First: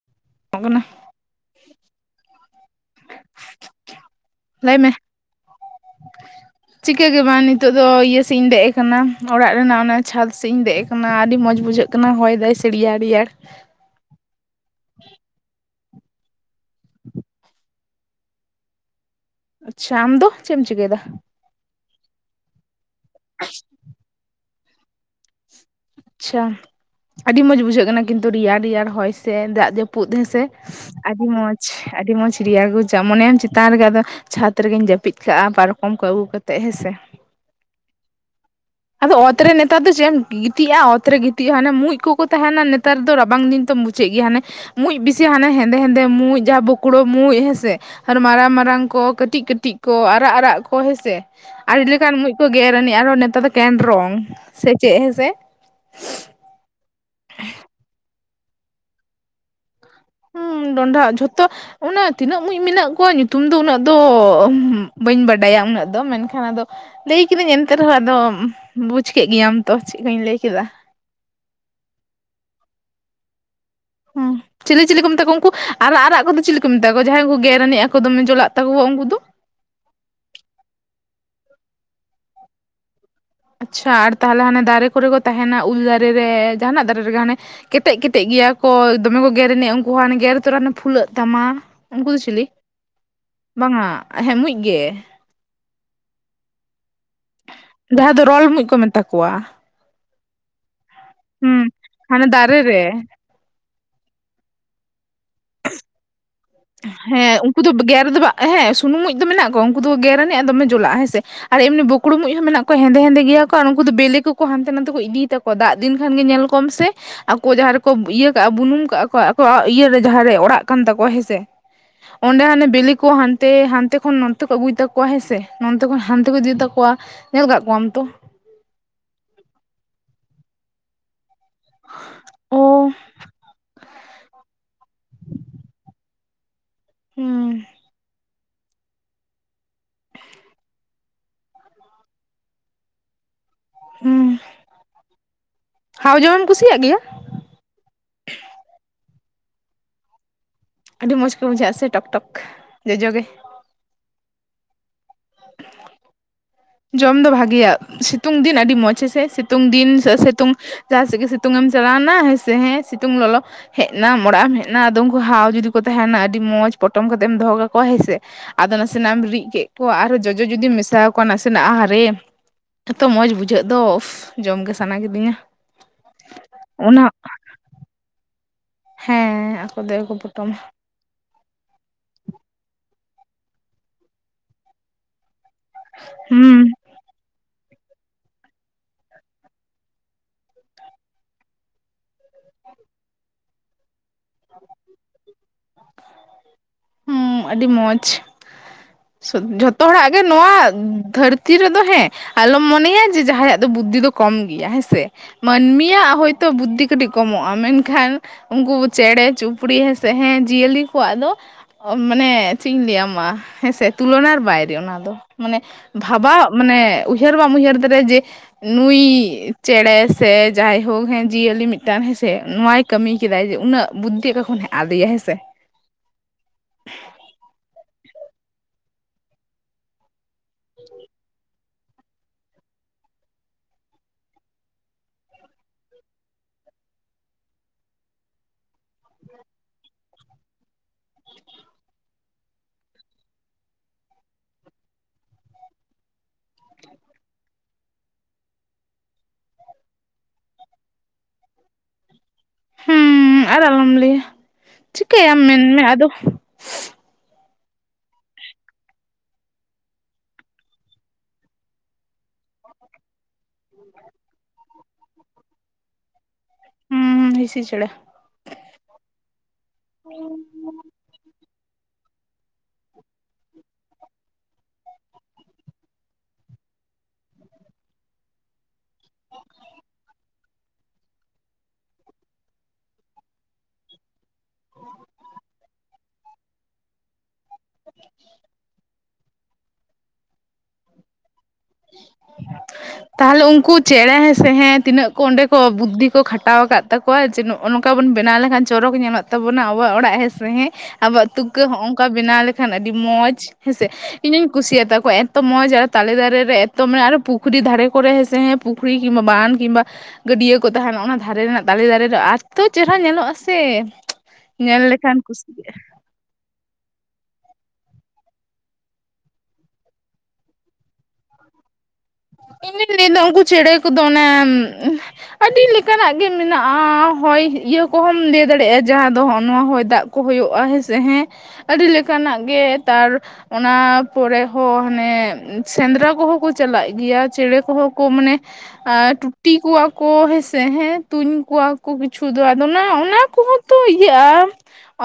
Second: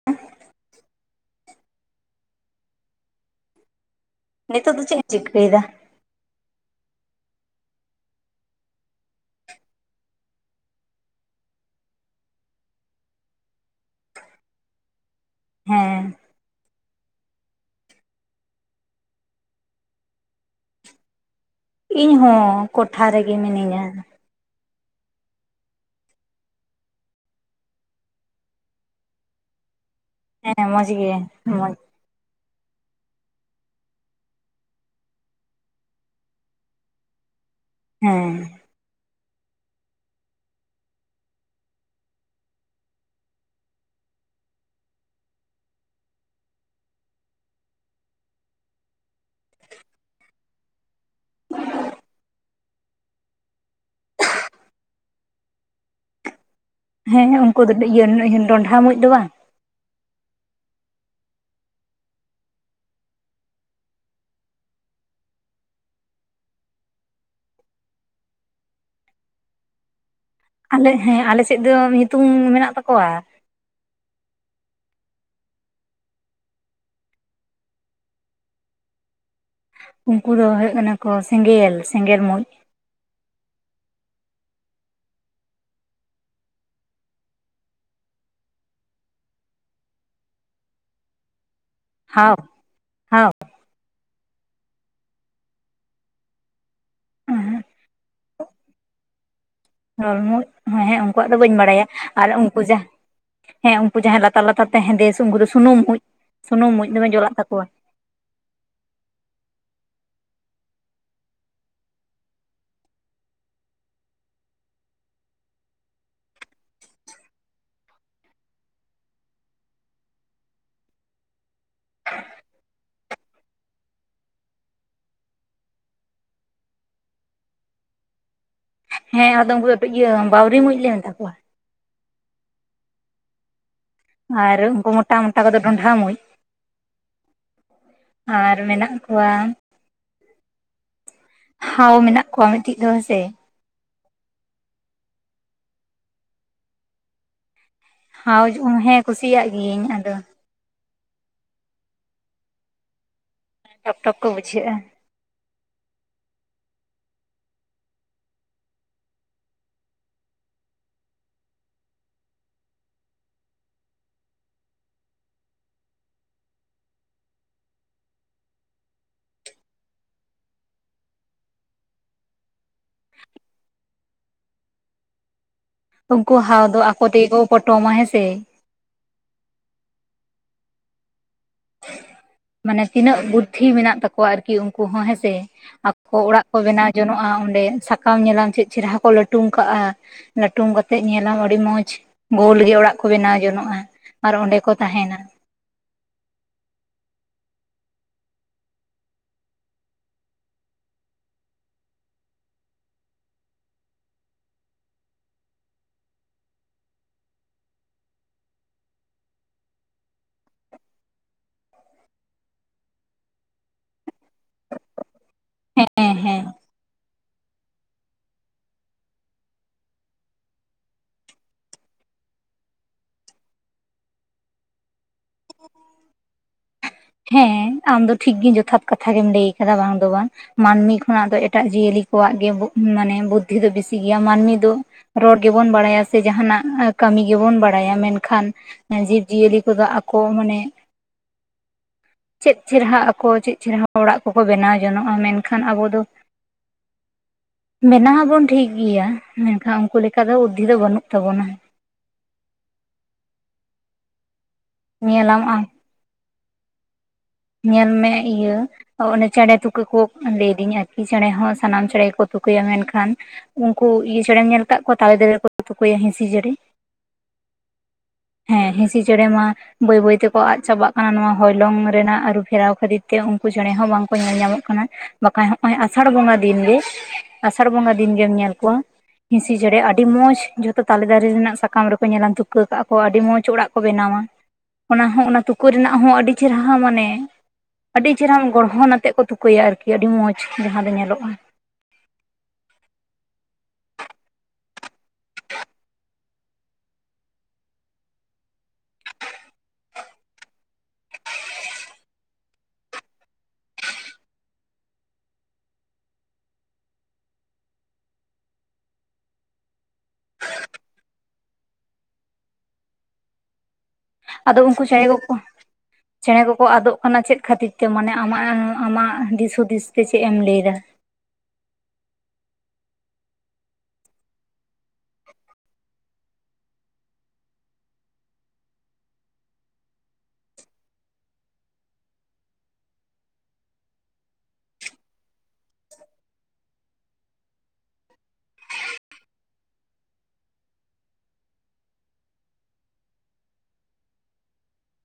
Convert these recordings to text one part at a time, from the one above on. [unintelligible] ᱛ ᱠᱟᱱᱟ [inaudible] ᱱᱤᱛᱚᱜ ᱫᱚ ᱪᱮᱫ ᱪᱤᱠᱟᱹᱭ ᱮᱫᱟ᱾ ᱪᱤᱠᱟᱹᱜ ᱜᱮ ᱵᱟᱝ ᱱᱤᱛᱚᱜ ᱫᱚ ᱤᱭᱟᱹ ᱥᱮᱮᱫ ᱪᱤᱠᱟ. ᱜᱮ ᱵᱟᱝ ᱱᱤᱛᱟᱼᱜ ᱫᱚ ᱤᱭᱟ. ᱥᱮᱱ ᱫᱮᱡ ᱟᱠᱟᱱᱟ ᱚᱲᱟᱜ ᱨᱮᱱᱟᱜ ᱪᱷᱟᱫᱽ ᱥᱮᱮᱫ ᱤᱧ ᱫᱮᱡ ᱟᱠᱟᱱᱟ ᱟᱹᱰᱤ ᱢᱚᱸᱡᱽ ᱵᱩᱡᱷᱟᱹᱜ ᱠᱟᱱᱟ᱾ ᱠᱟᱱᱟ ᱦᱚᱭ ᱫᱟᱭ ᱥᱮ ᱨᱮᱭᱟᱲ ᱨᱮᱭᱟᱲ [unintelligible] ᱦᱮᱸᱻ ᱟᱪᱷᱟ ᱟᱢ ᱫᱚ ᱪᱮᱫ ᱮᱢ ᱪᱤᱠᱟᱹᱭ ᱮᱫᱟ᱾ ᱤᱧ ᱦᱚᱸ ᱠᱚᱴᱷᱟ ᱨᱮᱜᱮ ᱢᱤᱱᱟᱹᱧᱟ᱾ ᱟᱪᱷᱟ ᱟᱹᱰᱤ ᱢᱚᱸᱡᱽ ᱵᱩᱡᱷᱟᱹᱜ ᱠᱟᱱᱟ ᱠᱤᱱᱛᱩ ᱨᱮᱭᱟᱲ ᱨᱮᱭᱟᱲ ᱦᱚᱭ ᱥᱮ ᱫᱟᱜ ᱡᱟᱹᱯᱩᱜ ᱡᱟᱯᱩᱫ ᱦᱮᱸᱥᱮ ᱦᱮᱸ ᱢᱚᱸᱡᱽ ᱜᱮ ᱟᱹᱰᱤ ᱢᱚᱸᱡᱽ ᱟᱹᱰᱤ ᱢᱚᱸᱡᱽ ᱨᱮᱭᱟᱲ ᱵᱩᱡᱟᱹᱜᱼᱟ ᱢᱚᱱᱮᱭᱟᱢ ᱪᱮᱛᱟᱱ ᱨᱮᱜᱮ ᱟᱫᱚ ᱪᱷᱟᱸᱫᱽ ᱨᱮᱜᱤᱧ ᱡᱟᱹᱯᱤᱫ ᱠᱟᱜᱼᱟ ᱯᱟᱨᱠᱚᱢ ᱠᱚ ᱟᱹᱜᱩ ᱠᱟᱛᱮᱫ ᱦᱮᱸᱥᱮ ᱦᱮᱸᱻ ᱟᱫᱚ ᱚᱛ ᱨᱮ ᱱᱮᱛᱟᱨ ᱫᱚ ᱪᱮᱫ ᱮᱢ ᱜᱤᱛᱤᱡᱼᱟ ᱚᱛ ᱨᱮ ᱜᱤᱛᱤᱡ ᱦᱟᱱᱮ ᱢᱩᱸᱡ ᱠᱚᱠᱚ ᱛᱟᱦᱮᱱᱟ ᱱᱮᱛᱟᱨ ᱫᱚ ᱨᱟᱵᱟᱝ ᱫᱤᱱ ᱛ ᱵᱩᱡ ᱪᱮᱫ ᱜᱮ ᱦᱟᱱᱮ ᱢᱩᱸᱡ ᱵᱤᱥᱤ ᱦᱟᱱᱮ ᱦᱮᱸᱫᱮ ᱦᱮᱸᱫᱮ ᱢᱩᱸᱡ ᱡᱟ ᱵᱳᱠᱲᱳ ᱢᱩᱸᱡ ᱦᱮᱸᱥᱮ᱾ ᱟᱨ ᱢᱟᱨᱟᱝ ᱢᱟᱨᱟᱝ ᱠᱚ ᱠᱟᱹᱴᱤᱡ ᱠᱟᱹᱴᱤᱡ ᱠᱚ ᱟᱨᱟᱜ ᱟᱨᱟᱜ ᱠᱚ ᱦᱮᱸᱥᱮ ᱟᱹᱰᱤ ᱞᱮᱠᱟᱱ ᱢᱩᱡ ᱠᱚ ᱜᱮᱨ ᱟᱹᱱᱤᱡ ᱟᱨᱚ ᱱᱮᱛᱟᱨ ᱫᱚ ᱠᱮᱱᱨᱚᱝ ᱥᱮ ᱪᱮᱫ ᱦᱮᱸᱥᱮ᱾ ᱦᱮᱸ ᱩᱱᱠᱩ ᱫᱚ ᱤᱭᱟᱹ ᱰᱚᱸᱰᱷᱟ ᱢᱩᱸᱡ ᱫᱚ ᱵᱟᱝ᱾ ᱦᱩᱸᱻ ᱰᱚᱸᱰᱷᱟ ᱡᱷᱚᱛᱚ ᱚᱱᱟ ᱛᱤᱱᱟᱹᱜ ᱢᱩᱸᱡᱽ ᱢᱮᱱᱟᱜ ᱠᱚᱣᱟ ᱧᱩᱛᱩᱢ ᱫᱚ ᱩᱱᱟᱹᱜ ᱫᱚ ᱵᱟᱹᱧ ᱵᱟᱰᱟᱭᱟ ᱩᱱᱟᱹᱜ ᱫᱚ ᱢᱮᱱᱠᱷᱟᱱ ᱟᱫᱚ᱾ ᱞᱟᱹᱭ ᱠᱤᱫᱟᱹᱧ ᱮᱱᱛᱮ ᱨᱮᱦᱚᱸ ᱟᱫᱚ ᱵᱩᱡᱽ ᱠᱮᱫ ᱜᱮᱭᱟᱢ ᱛᱚ ᱪᱮᱫ ᱠᱟᱧ ᱞᱟᱹᱭ ᱠᱮᱫᱟ᱾ ᱦᱮᱸ ᱟᱞᱮᱥᱮᱫ ᱫᱚ ᱧᱩᱛᱩᱢ ᱢᱮᱱᱟᱜ ᱛᱟᱠᱚᱣᱟ᱾ ᱦᱩᱸ [inaudible] ᱪᱤᱞᱤ ᱪᱤᱞᱤ ᱠᱚ ᱢᱮᱛᱟ ᱠᱚᱣᱟ ᱩᱱᱠᱩ ᱟᱨᱟᱜ ᱟᱨᱟᱜ ᱠᱚᱫᱚ ᱪᱮᱞᱮ ᱠᱚ ᱢᱮᱛᱟ ᱠᱚᱣᱟ ᱡᱟᱦᱟᱸᱭ ᱠᱚ ᱜᱮᱨ ᱮᱱᱤᱡ ᱟᱠᱚ ᱫᱚᱢᱮ ᱡᱚᱞᱟᱜ ᱛᱟᱠᱚᱣᱟ ᱩᱱᱠᱩ ᱫᱚ᱾ ᱩᱱᱠᱩ ᱫᱚ ᱦᱩᱭᱩᱜ ᱠᱟᱱᱟ ᱠᱚ ᱥᱮᱸᱜᱮᱞ ᱥᱮᱸᱜᱮᱞ ᱢᱩᱸᱡᱽ ᱟᱪᱪᱷᱟ ᱟᱨ ᱛᱟᱦᱚᱞᱮ ᱦᱟᱱᱮ ᱫᱟᱨᱮ ᱠᱚᱨᱮ ᱠᱚ ᱛᱟᱦᱮᱱᱟ ᱩᱞ ᱫᱟᱨᱮ ᱨᱮ ᱡᱟᱦᱟᱱᱟᱜ ᱫᱟᱨᱮ ᱨᱮᱜᱮ ᱦᱟᱱᱮ ᱠᱮᱴᱮᱡ ᱠᱮᱴᱮᱡ ᱜᱮᱭᱟ ᱠᱚ ᱫᱚᱢᱮ ᱠᱚ ᱜᱮᱨ ᱟᱱᱤᱡ ᱩᱱᱠᱩ ᱦᱚᱸ ᱦᱟᱱᱮ ᱜᱮᱨ ᱛᱚᱨᱟ ᱯᱷᱩᱞᱟᱹᱜ ᱛᱟᱢᱟ᱾ ᱩᱱᱠᱩ ᱫᱚ ᱦᱟᱣ ᱪᱤᱞᱤ ᱦᱟᱣ ᱵᱟᱝ ᱟ ᱦᱮᱸ ᱢᱩᱸᱡᱽ ᱜᱮ ᱡᱟᱦᱟᱸ ᱫᱚ ᱨᱚᱞ ᱢᱩᱸᱡ ᱠᱚ ᱢᱮᱛᱟ ᱠᱚᱣᱟ ᱨᱚᱞ ᱢᱩᱸᱡᱽ ᱦᱮᱸ ᱦᱮᱸ ᱩᱱᱠᱩᱣᱟᱜ ᱫᱚ ᱵᱟᱹᱧ ᱦᱩᱸ ᱵᱟᱲᱟᱭᱟ ᱦᱟᱱᱮ ᱟᱨ ᱫᱟᱨᱮ ᱩᱱᱠᱩ ᱡᱟᱼᱼ ᱨᱮ ᱦᱮᱸ ᱩᱱᱠᱩ ᱡᱟᱦᱟᱭ ᱞᱟᱛᱟᱨ ᱞᱟᱛᱟᱨ ᱛᱮ ᱦᱮᱸᱫᱮ ᱥᱮ ᱩᱱᱠᱩ ᱫᱚ ᱥᱩᱱᱩᱢ ᱢᱩᱸᱡᱽ ᱦᱮᱸ ᱩᱱᱠᱩ ᱫᱚ ᱜᱮᱨ ᱫᱚ ᱵᱟᱝ ᱦᱮᱸ ᱥᱩᱱᱩ ᱢᱩᱸᱡᱽ ᱫᱚ ᱢᱮᱱᱟᱜ ᱠᱚᱣᱟ ᱩᱱᱠᱩ ᱫᱚ ᱜᱮᱨ ᱟᱹᱱᱤᱡ ᱫᱚᱢᱮ ᱡᱚᱞᱟᱜᱼᱟ ᱦᱮᱸᱥᱮ ᱟᱨ ᱮᱢᱱᱤ ᱵᱳᱠᱲᱳ ᱢᱩᱸᱡᱽ ᱦᱚᱸ ᱢᱮᱱᱟᱜ ᱠᱚᱣᱟ ᱦᱮᱸᱫᱮ ᱦᱮᱸᱫᱮ ᱜᱮᱭᱟ ᱠᱚ ᱟᱨ ᱩᱱᱠᱩ ᱫᱚ ᱵᱮᱹᱞᱮᱹ ᱠᱚᱠᱚ ᱦᱟᱱᱛᱮ ᱱᱟᱛᱮ ᱠᱚ ᱤᱫᱤ ᱛᱟᱠᱚᱼᱼ ᱠᱚ ᱫᱟᱜ ᱫᱤᱱ ᱠᱷᱟᱱ ᱜᱮ ᱧᱮᱞ ᱠᱚᱢ ᱥᱮ ᱟᱠᱚ ᱡᱟᱦᱟᱸ ᱨᱮᱠᱚ ᱤᱭᱟᱹ ᱠᱟᱜᱼᱟ ᱵᱩᱱᱩᱢ ᱠᱟᱜᱼᱟ ᱠᱚ ᱟᱠᱚᱣᱟᱜ ᱤᱭᱟᱹᱨᱮ ᱡᱟᱦᱟᱸ ᱨᱮ ᱚᱲᱟᱜ ᱠᱟᱱ ᱛᱟᱠᱚᱣᱟ ᱦᱮᱸᱥᱮ᱾ ᱚᱸᱰᱮ ᱦᱟᱱᱮ ᱵᱤᱞᱤ ᱠᱚ ᱦᱟᱱ ᱛᱮ ᱦᱟᱱᱛᱮ ᱠᱷᱚᱱ ᱱᱚᱱᱛᱮ ᱠᱚ ᱟᱹᱜᱩᱭ ᱛᱟᱠᱚᱣᱟ ᱦᱮᱸᱥᱮ ᱱᱚᱱᱛᱮ ᱠᱷᱚᱱ ᱦᱟᱱᱛᱮ ᱠᱚ ᱤᱫᱤ ᱛᱟᱠᱚᱣᱟ ᱧᱮᱞ ᱠᱟᱜ ᱠᱚᱣᱟᱢ ᱛᱚ᱾ ᱦᱮᱸᱻ ᱟᱫᱚ ᱩᱱᱠᱩ ᱫᱚ ᱤᱭᱟᱹ ᱵᱟᱣᱨᱤ ᱢᱩᱸᱡᱽ ᱞᱮ ᱢᱮᱛᱟ ᱠᱚᱣᱟ᱾ ᱚᱻ ᱟᱨ ᱩᱱᱠᱩ ᱢᱚᱴᱟ ᱢᱚᱴᱟ ᱠᱚᱫᱚ ᱰᱚᱸᱰᱷᱟ ᱢᱩᱸᱡ ᱦᱩᱸᱻ ᱟᱨ ᱢᱮᱱᱟᱜ ᱠᱚᱣᱟ ᱦᱟᱣ ᱢᱮᱱᱟᱜ ᱠᱚᱣᱟ ᱢᱤᱫ ᱴᱤᱡ ᱫᱚ ᱦᱮᱸ ᱥᱮ ᱦᱮᱸ ᱦᱟᱣ ᱡᱚᱢᱮᱢ ᱠᱩᱥᱤᱭᱟᱜ ᱜᱮᱭᱟ ᱦᱟᱣ ᱦᱮᱸ ᱠᱩᱥᱤᱭᱟᱜ ᱜᱤᱭᱟᱹᱧ ᱟᱫᱚ ᱟᱹᱰᱤ ᱢᱚᱡᱽ ᱠᱚ ᱵᱩᱡᱷᱟᱹᱜᱼᱟ ᱥᱮ ᱴᱚᱠ ᱴᱚᱠ ᱡᱚᱡᱚ ᱜᱮ ᱴᱚᱠ ᱴᱚᱠ ᱠᱚ ᱵᱩᱡᱷᱟᱹᱜᱼᱟ ᱡᱚᱢ ᱫᱚ ᱵᱷᱟᱜᱮᱭᱟ ᱥᱤᱛᱩᱝ ᱫᱤᱱ ᱟᱹᱰᱤ ᱢᱚᱸᱡᱽ ᱦᱮᱸ ᱥᱮ ᱥᱤᱛᱩᱝ ᱫᱤᱱ ᱥᱤᱛᱩᱝᱼᱼ ᱡᱟᱦᱟᱸ ᱥᱮᱛ ᱜᱮ ᱥᱤᱛᱩᱝ ᱮᱢ ᱪᱟᱞᱟᱣ ᱮᱱᱟ ᱦᱮᱸᱥᱮ ᱦᱮᱸ ᱥᱤᱛᱩᱝ ᱞᱚᱞᱚ ᱦᱮᱡ ᱮᱱᱟᱢ ᱚᱲᱟᱜ ᱮᱢ ᱦᱮᱡ ᱮᱱᱟ ᱟᱫᱚ ᱩᱱᱠᱩ ᱦᱟᱣ ᱡᱩᱫᱤ ᱠᱚ ᱛᱟᱦᱮᱸᱱᱟ ᱟᱹᱰᱤ ᱢᱚᱸᱡᱽ ᱯᱚᱴᱚᱢ ᱠᱟᱛᱮᱢ ᱫᱚᱦᱚ ᱠᱟᱠᱚᱣᱟ ᱦᱮᱸᱥᱮ ᱟᱫᱚ ᱱᱟᱥᱮ ᱱᱟᱜ ᱮᱢ ᱨᱤᱫ ᱠᱮᱫ ᱠᱚᱣᱟ ᱟᱨᱚ ᱡᱚᱡᱚ ᱡᱩᱫᱤᱢ ᱢᱮᱥᱟ ᱠᱚᱣᱟ ᱱᱟᱥᱮᱱᱟᱜ ᱥᱮᱱᱟᱜᱼᱟ ᱨᱮ ᱮᱛᱚ ᱢᱚᱡᱽ ᱵᱩᱡᱷᱟᱹᱜ ᱫᱚ ᱡᱚᱢ ᱜᱮ ᱥᱟᱱᱟ ᱠᱤᱫᱤᱧᱟ ᱩᱱᱠᱩ ᱦᱟᱣ ᱫᱚ ᱟᱠᱚ ᱚᱱᱟ ᱛᱮ ᱜᱮ ᱠᱚ ᱯᱚᱴᱚᱢᱟ ᱦᱮᱸᱥᱮ ᱦᱮᱸ ᱟᱠᱚ ᱛᱮᱜᱮ ᱠᱚ ᱯᱚᱴᱚᱢᱟ᱾ ᱢᱟᱱᱮ ᱛᱤᱱᱟᱹᱜ ᱵᱩᱫᱽᱫᱷᱤ ᱢᱮᱱᱟᱜ ᱛᱟᱠᱚᱣᱟ ᱟᱨᱠᱤ ᱩᱱᱠᱩ ᱦᱚᱸ ᱦᱮᱸᱥᱮ ᱟᱠᱚ ᱚᱲᱟᱜ ᱠᱚ ᱦᱩᱸ ᱵᱮᱱᱟᱣ ᱡᱚᱱᱚᱜᱼᱟ ᱚᱸᱰᱮ ᱥᱟᱠᱟᱢ ᱧᱮᱞᱟᱢ ᱪᱮᱫ ᱪᱮᱨᱦᱟ ᱠᱚ ᱞᱟᱹᱴᱩᱢ ᱠᱟᱜᱼᱟ᱾ ᱞᱟᱹᱴᱩᱢ ᱠᱟ ᱠᱟᱛᱮᱫ ᱧᱮᱞᱟᱢ ᱟᱹᱰᱤ ᱢᱚᱸᱡᱽ ᱜᱳᱞ ᱜᱮ ᱚᱲᱟᱜ ᱠᱚ ᱵᱮᱱᱟᱣ ᱡᱚᱱᱚᱜᱼᱟ ᱟᱨ ᱚᱸᱰᱮ ᱠᱚ ᱛᱟᱦᱮᱸᱱᱟ᱾ ᱦᱩᱸ ᱟᱹᱰᱤ ᱢᱚᱡᱽ᱾ ᱡᱷᱚᱛᱚ ᱦᱚᱲᱟᱜ ᱜᱮ ᱱᱚᱣᱟ ᱫᱷᱟᱹᱨᱛᱤ ᱨᱮᱫᱚ ᱦᱮᱸ ᱟᱞᱚᱢ ᱢᱚᱱᱮᱭᱟ ᱡᱮ ᱡᱟᱦᱟᱸᱭᱟᱜ ᱫᱚ ᱵᱩᱫᱽᱫᱷᱤ ᱫᱚ ᱠᱚᱢ ᱜᱮᱭᱟ ᱦᱮᱸ ᱥᱮ ᱢᱟᱹᱱᱢᱤᱭᱟᱜ ᱦᱚᱭᱛᱳ ᱵᱩᱫᱽᱫᱷᱤ ᱠᱟᱹᱴᱤᱡ ᱠᱚᱢᱚᱜᱼᱟ ᱢᱮᱱᱠᱷᱟᱱ ᱩᱱᱠᱩ ᱪᱮᱬᱮ ᱪᱩᱯᱲᱤ ᱦᱮᱸᱥᱮ ᱡᱤᱭᱟᱹᱞᱤ ᱠᱚᱣᱟᱜ ᱫᱚ ᱢᱟᱱᱮ ᱪᱮᱫ ᱤᱧ ᱞᱟᱹᱭᱟᱢᱟ ᱦᱮᱸᱥᱮ ᱛᱩᱞᱚᱱᱟᱨ ᱵᱟᱭᱨᱮ ᱚᱱᱟᱫᱚ᱾ ᱢᱟᱱᱮ ᱦᱮᱸ ᱦᱮᱸ ᱵᱷᱟᱵᱟᱣ ᱢᱟᱱᱮ ᱩᱭᱦᱟᱹᱨ ᱵᱟᱢ ᱩᱭᱦᱟᱹᱨ ᱫᱟᱨᱮ ᱡᱮ ᱱᱩᱭ ᱪᱮᱬᱮ ᱥᱮ ᱡᱟᱭᱦᱳᱠ ᱡᱤᱭᱟᱹᱞᱤ ᱢᱤᱫᱴᱟᱱ ᱦᱮᱸᱥᱮ ᱱᱚᱣᱟᱭ ᱠᱟᱹᱢᱤ ᱠᱮᱫᱟᱭ ᱡᱮ ᱩᱱᱟᱹᱜ ᱵᱩᱫᱽᱫᱷᱤ ᱚᱠᱟ ᱠᱷᱚᱱ ᱦᱮᱡ ᱟᱫᱮᱭᱟ ᱦᱮᱸ ᱥᱮ ᱦᱮᱸ ᱟᱢᱫᱚ ᱴᱷᱤᱠ ᱜᱮ ᱡᱚᱛᱷᱟᱛ ᱠᱟᱛᱷᱟ ᱜᱮᱢ ᱞᱟᱹᱭ ᱟᱠᱟᱫᱟ ᱵᱟᱝ ᱫᱚ ᱵᱟᱝ ᱢᱟᱹᱱᱢᱤ ᱠᱷᱚᱱᱟᱜ ᱫᱚ ᱮ ᱴᱟᱜ ᱡᱤᱭᱟᱹᱞᱤ ᱠᱚᱣᱟᱜ ᱜᱮ ᱢᱟᱱᱮ ᱵᱩᱫᱽᱫᱷᱤ ᱫᱚ ᱵᱤᱥᱤ ᱜᱮᱭᱟ ᱢᱟᱹᱱᱢᱤ ᱫᱚ ᱨᱚᱲ ᱜᱮᱵᱚᱱ ᱵᱟᱲᱟᱭᱟ ᱥᱮ ᱡᱟᱦᱟᱸᱱᱟᱜ ᱠᱟᱹᱢᱤ ᱜᱮᱵᱚᱱ ᱵᱟᱲᱟᱭᱟ ᱢᱮᱱᱠᱷᱟᱱ ᱡᱤᱵᱽ ᱡᱤᱭᱟᱹᱞᱤ ᱠᱚ ᱫᱚ ᱟᱠᱚ ᱢᱟᱱᱮ ᱪᱮᱫ ᱪᱮᱨᱦᱟ ᱟᱠᱚ ᱪᱮᱫ ᱪᱮᱨᱦᱟ ᱚᱲᱟᱜ ᱠᱚ ᱠᱚ ᱵᱮᱱᱟᱣ ᱡᱚᱱᱚᱜᱼᱟ ᱢᱮᱱᱠᱷᱟᱱ ᱟᱵᱚ ᱫᱚ ᱵᱮᱱᱟᱣ ᱦᱟᱵᱚᱱ ᱴᱷᱤᱠ ᱜᱮᱭᱟ ᱢᱮᱱᱠᱷᱟᱱ ᱩᱱᱠᱩ ᱞᱮᱠᱟ ᱫᱚ ᱵᱩᱨᱫᱽᱫᱷᱤ ᱫᱚ ᱵᱟᱹᱱᱩᱜ ᱛᱟᱵᱚᱱᱟ᱾ ᱦᱩᱸ ᱟᱨ ᱟᱞᱚᱢ ᱞᱟᱹᱭᱟ, ᱪᱤᱠᱟᱹᱭᱟᱢ ᱧᱮᱞᱟᱢ ᱟᱢ ᱢᱮᱱ ᱢᱮ ᱟᱫᱚ᱾ ᱧᱮᱞ ᱢᱮ ᱤᱭᱟᱹ ᱚᱱᱮ ᱪᱮᱬᱮ ᱛᱩᱠᱟᱹ ᱠᱚ ᱞᱟᱹᱭ ᱫᱤᱧ ᱟᱨᱠᱤ ᱪᱮᱬᱮ ᱦᱚᱸ ᱥᱟᱱᱟᱢ ᱪᱮᱬᱮ ᱜᱮᱠᱚ ᱛᱩᱠᱟᱹᱭᱟ ᱢᱮᱱᱠᱷᱟᱱ ᱩᱱᱠᱩ ᱤᱭᱟᱹ ᱪᱮᱬᱮᱢ ᱧᱮᱞ ᱟᱠᱟᱫ ᱠᱚᱣᱟ ᱛᱟᱞᱮ ᱫᱟᱨᱮ ᱨᱮ ᱠᱚ ᱛᱩᱠᱟᱹᱭᱟ ᱦᱤᱸᱥᱤ ᱪᱮᱬᱮ? ᱦᱩᱸ ᱦᱤᱥᱤ ᱪᱮᱬᱮ᱾ ᱦᱮᱸ ᱦᱤᱥᱤ ᱪᱮᱬᱮ ᱢᱟ ᱵᱟᱹᱭ ᱵᱟᱹᱭ ᱛᱮᱠᱚ ᱟᱫ ᱪᱟᱵᱟᱜ ᱠᱟᱱᱟ ᱱᱚᱣᱟ ᱦᱚᱭᱞᱚᱝ ᱨᱮᱱᱟᱜ ᱯᱷᱮᱨᱟᱣ ᱠᱷᱟᱹᱛᱤᱨ ᱛᱮ ᱩᱱᱠᱩ ᱪᱮᱬᱮ ᱦᱚᱸ ᱵᱟᱝᱠᱚ ᱧᱮᱞ ᱧᱟᱢᱚᱜ ᱠᱟᱱᱟ᱾ ᱵᱟᱠᱷᱟᱱ ᱦᱚᱸᱜ ᱚᱭ ᱟᱥᱟᱲ ᱵᱚᱸᱜᱟ ᱫᱤᱱ ᱜᱮ ᱟᱥᱟᱲ ᱵᱚᱸᱜᱟ ᱫᱤᱱ ᱜᱮᱢ ᱧᱮᱞ ᱠᱚᱣᱟ ᱦᱤᱸᱥᱤ ᱪᱮᱬᱮ ᱟᱹᱰᱤ ᱢᱚᱸᱡᱽ ᱡᱷᱚᱛᱚ ᱛᱟᱞᱮ ᱫᱟᱨᱮ ᱨᱮᱱᱟᱜ ᱥᱟᱠᱟᱢ ᱨᱮᱠᱚ ᱧᱮᱞᱟᱢ ᱛᱩᱠᱟᱹ ᱠᱟᱜ ᱠᱚ ᱟᱹᱰᱤ ᱢᱚᱸᱡᱽ ᱚᱲᱟᱜ ᱠᱚ ᱵᱮᱱᱟᱣᱟ ᱚᱱᱟ ᱦᱚᱸ ᱚᱱᱟ ᱛᱩᱠᱟᱹ ᱨᱮᱱᱟᱜ ᱦᱚᱸ ᱟᱹᱰᱤ ᱪᱮᱨᱦᱟ ᱢᱟᱱᱮ ᱟᱹᱰᱤ ᱪᱮᱦᱨᱟᱱ ᱜᱚᱲᱦᱚᱱ ᱟᱛᱮᱜ ᱠᱚ ᱛᱩᱠᱟᱹᱭᱟ ᱟᱨᱠᱤ ᱟᱹᱰᱤ ᱢᱚᱸᱡᱽ ᱡᱟᱦᱟᱸ ᱫᱚ ᱧᱮᱞᱚᱜᱼᱟ᱾ ᱛᱟᱦᱚᱞᱮ ᱩᱱᱠᱩ ᱪᱮᱬᱮ ᱦᱮᱸ ᱥᱮ ᱦᱮᱸ ᱛᱤᱱᱟᱹᱜ ᱠᱚ ᱚᱸᱰᱮ ᱠᱚ ᱵᱩᱫᱽᱫᱷᱤ ᱠᱚ ᱠᱷᱟᱴᱟᱣ ᱟᱠᱟᱫ ᱛᱟᱠᱚᱣᱟ ᱡᱮᱱᱚ ᱚᱱᱠᱟ ᱵᱚ ᱵᱮᱱᱟᱣ ᱞᱮᱠᱷᱟᱱ ᱪᱚᱨᱚᱠ ᱧᱮᱞᱚᱜ ᱛᱟᱵᱚᱱᱟ ᱟᱵᱚᱣᱟ ᱚᱲᱟᱜ ᱦᱮᱸ ᱥᱮ ᱦᱮᱸ ᱟᱵᱚᱣᱟᱜ ᱛᱩᱠᱟᱹ ᱦᱚᱸᱚᱝᱠᱟ ᱵᱮᱱᱟᱣ ᱞᱮᱠᱷᱟᱱ ᱟᱹᱰᱤ ᱢᱚᱸᱡᱽ ᱦᱮᱸᱥᱮ ᱤᱧᱤᱧ ᱠᱩᱥᱤᱭᱟᱛᱟ ᱠᱚᱣᱟ ᱮᱛᱚ ᱢᱚᱡᱽ ᱟᱨ ᱛᱟᱞᱮ ᱫᱟᱨᱮ ᱨᱮ ᱮᱛᱚ ᱢᱟᱱᱮ ᱟᱨᱚ ᱯᱩᱠᱷᱨᱤ ᱫᱷᱟᱨᱮ ᱠᱚᱨᱮ ᱦᱮᱸᱥᱮ ᱯᱩᱠᱷᱨᱤ ᱠᱤᱢᱵᱟ ᱵᱟᱱ ᱠᱤᱢᱵᱟ ᱜᱟᱹᱰᱭᱟᱹ ᱠᱚ ᱛᱟᱦᱮᱸᱱᱟ ᱚᱱᱟ ᱫᱷᱟᱨᱮ ᱨᱮᱱᱟᱜ ᱛᱟᱞᱮ ᱫᱟᱨᱮ ᱨᱮ ᱮᱛᱛᱚ ᱪᱮᱦᱨᱟ ᱧᱮᱞᱚᱜᱼᱟ ᱥᱮ ᱟᱫᱚ ᱧᱮᱞ ᱩᱱᱠᱩ ᱪᱮᱬᱮ ᱞᱮᱠᱷᱟᱱ ᱠᱚᱠᱚ ᱠᱩᱥᱤᱜᱼᱟ ᱪᱮᱬᱮ ᱠᱚ ᱠᱚ ᱟᱫᱚᱜ ᱠᱟᱱᱟ ᱪᱮᱫ ᱠᱷᱟᱹᱛᱤᱨ ᱛᱮ ᱢᱟᱱᱮ ᱟᱢᱟᱜ ᱟᱢᱟᱜ ᱫᱤᱥ ᱦᱩᱫᱤᱥ ᱛᱮ ᱪᱮᱫ ᱮᱢ ᱞᱟᱹᱭ ᱫᱟ? ᱤᱧ ᱫᱩᱧ ᱞᱟᱹᱭᱫᱟ ᱩᱱᱠᱩ ᱪᱮᱬᱮ ᱠᱚᱫᱚ ᱚᱱᱮ ᱟᱹᱰᱤ ᱞᱮᱠᱟᱱᱟᱜ ᱜᱮ ᱢᱮᱱᱟᱜᱼᱟ ᱦᱚᱭ ᱤᱭᱟᱹ ᱠᱚᱦᱚᱢ ᱞᱟᱹᱭ ᱫᱟᱲᱮᱭᱟᱜᱼᱟ ᱡᱟᱦᱟᱸ ᱫᱚ ᱦᱚᱜᱼᱚ ᱱᱚᱣᱟ ᱦᱚᱭ ᱫᱟᱜ ᱠᱚ ᱦᱩᱭᱩᱜᱼᱟ ᱦᱮᱸᱥᱮ ᱦᱮᱸ ᱟᱹᱰᱤ ᱞᱮᱠᱟᱱᱟᱜ ᱜᱮ ᱛᱟᱨ ᱚᱱᱟ ᱯᱚᱨᱮ ᱦᱚᱸ ᱦᱟᱱᱮ ᱥᱮᱸᱫᱽᱨᱟ ᱠᱚ ᱦᱚᱸ ᱠᱚ ᱪᱟᱞᱟᱜ ᱜᱮ ᱜᱮᱭᱟ ᱪᱮᱬᱮ ᱠᱚᱦᱚᱸ ᱠᱚ ᱢᱟᱱᱮ ᱟᱨ ᱴᱩᱴᱤ ᱠᱚᱣᱟ ᱠᱚ ᱦᱮᱸᱥᱮ ᱦᱮᱸ ᱛᱩᱧ ᱠᱚᱣᱟ ᱠᱚ ᱠᱤᱪᱷᱩ ᱫᱚ ᱟᱫᱚ ᱱᱟ ᱚᱱᱟ ᱠᱚ ᱦᱚᱸ ᱛᱚ ᱤᱭᱟᱹᱜᱼᱟ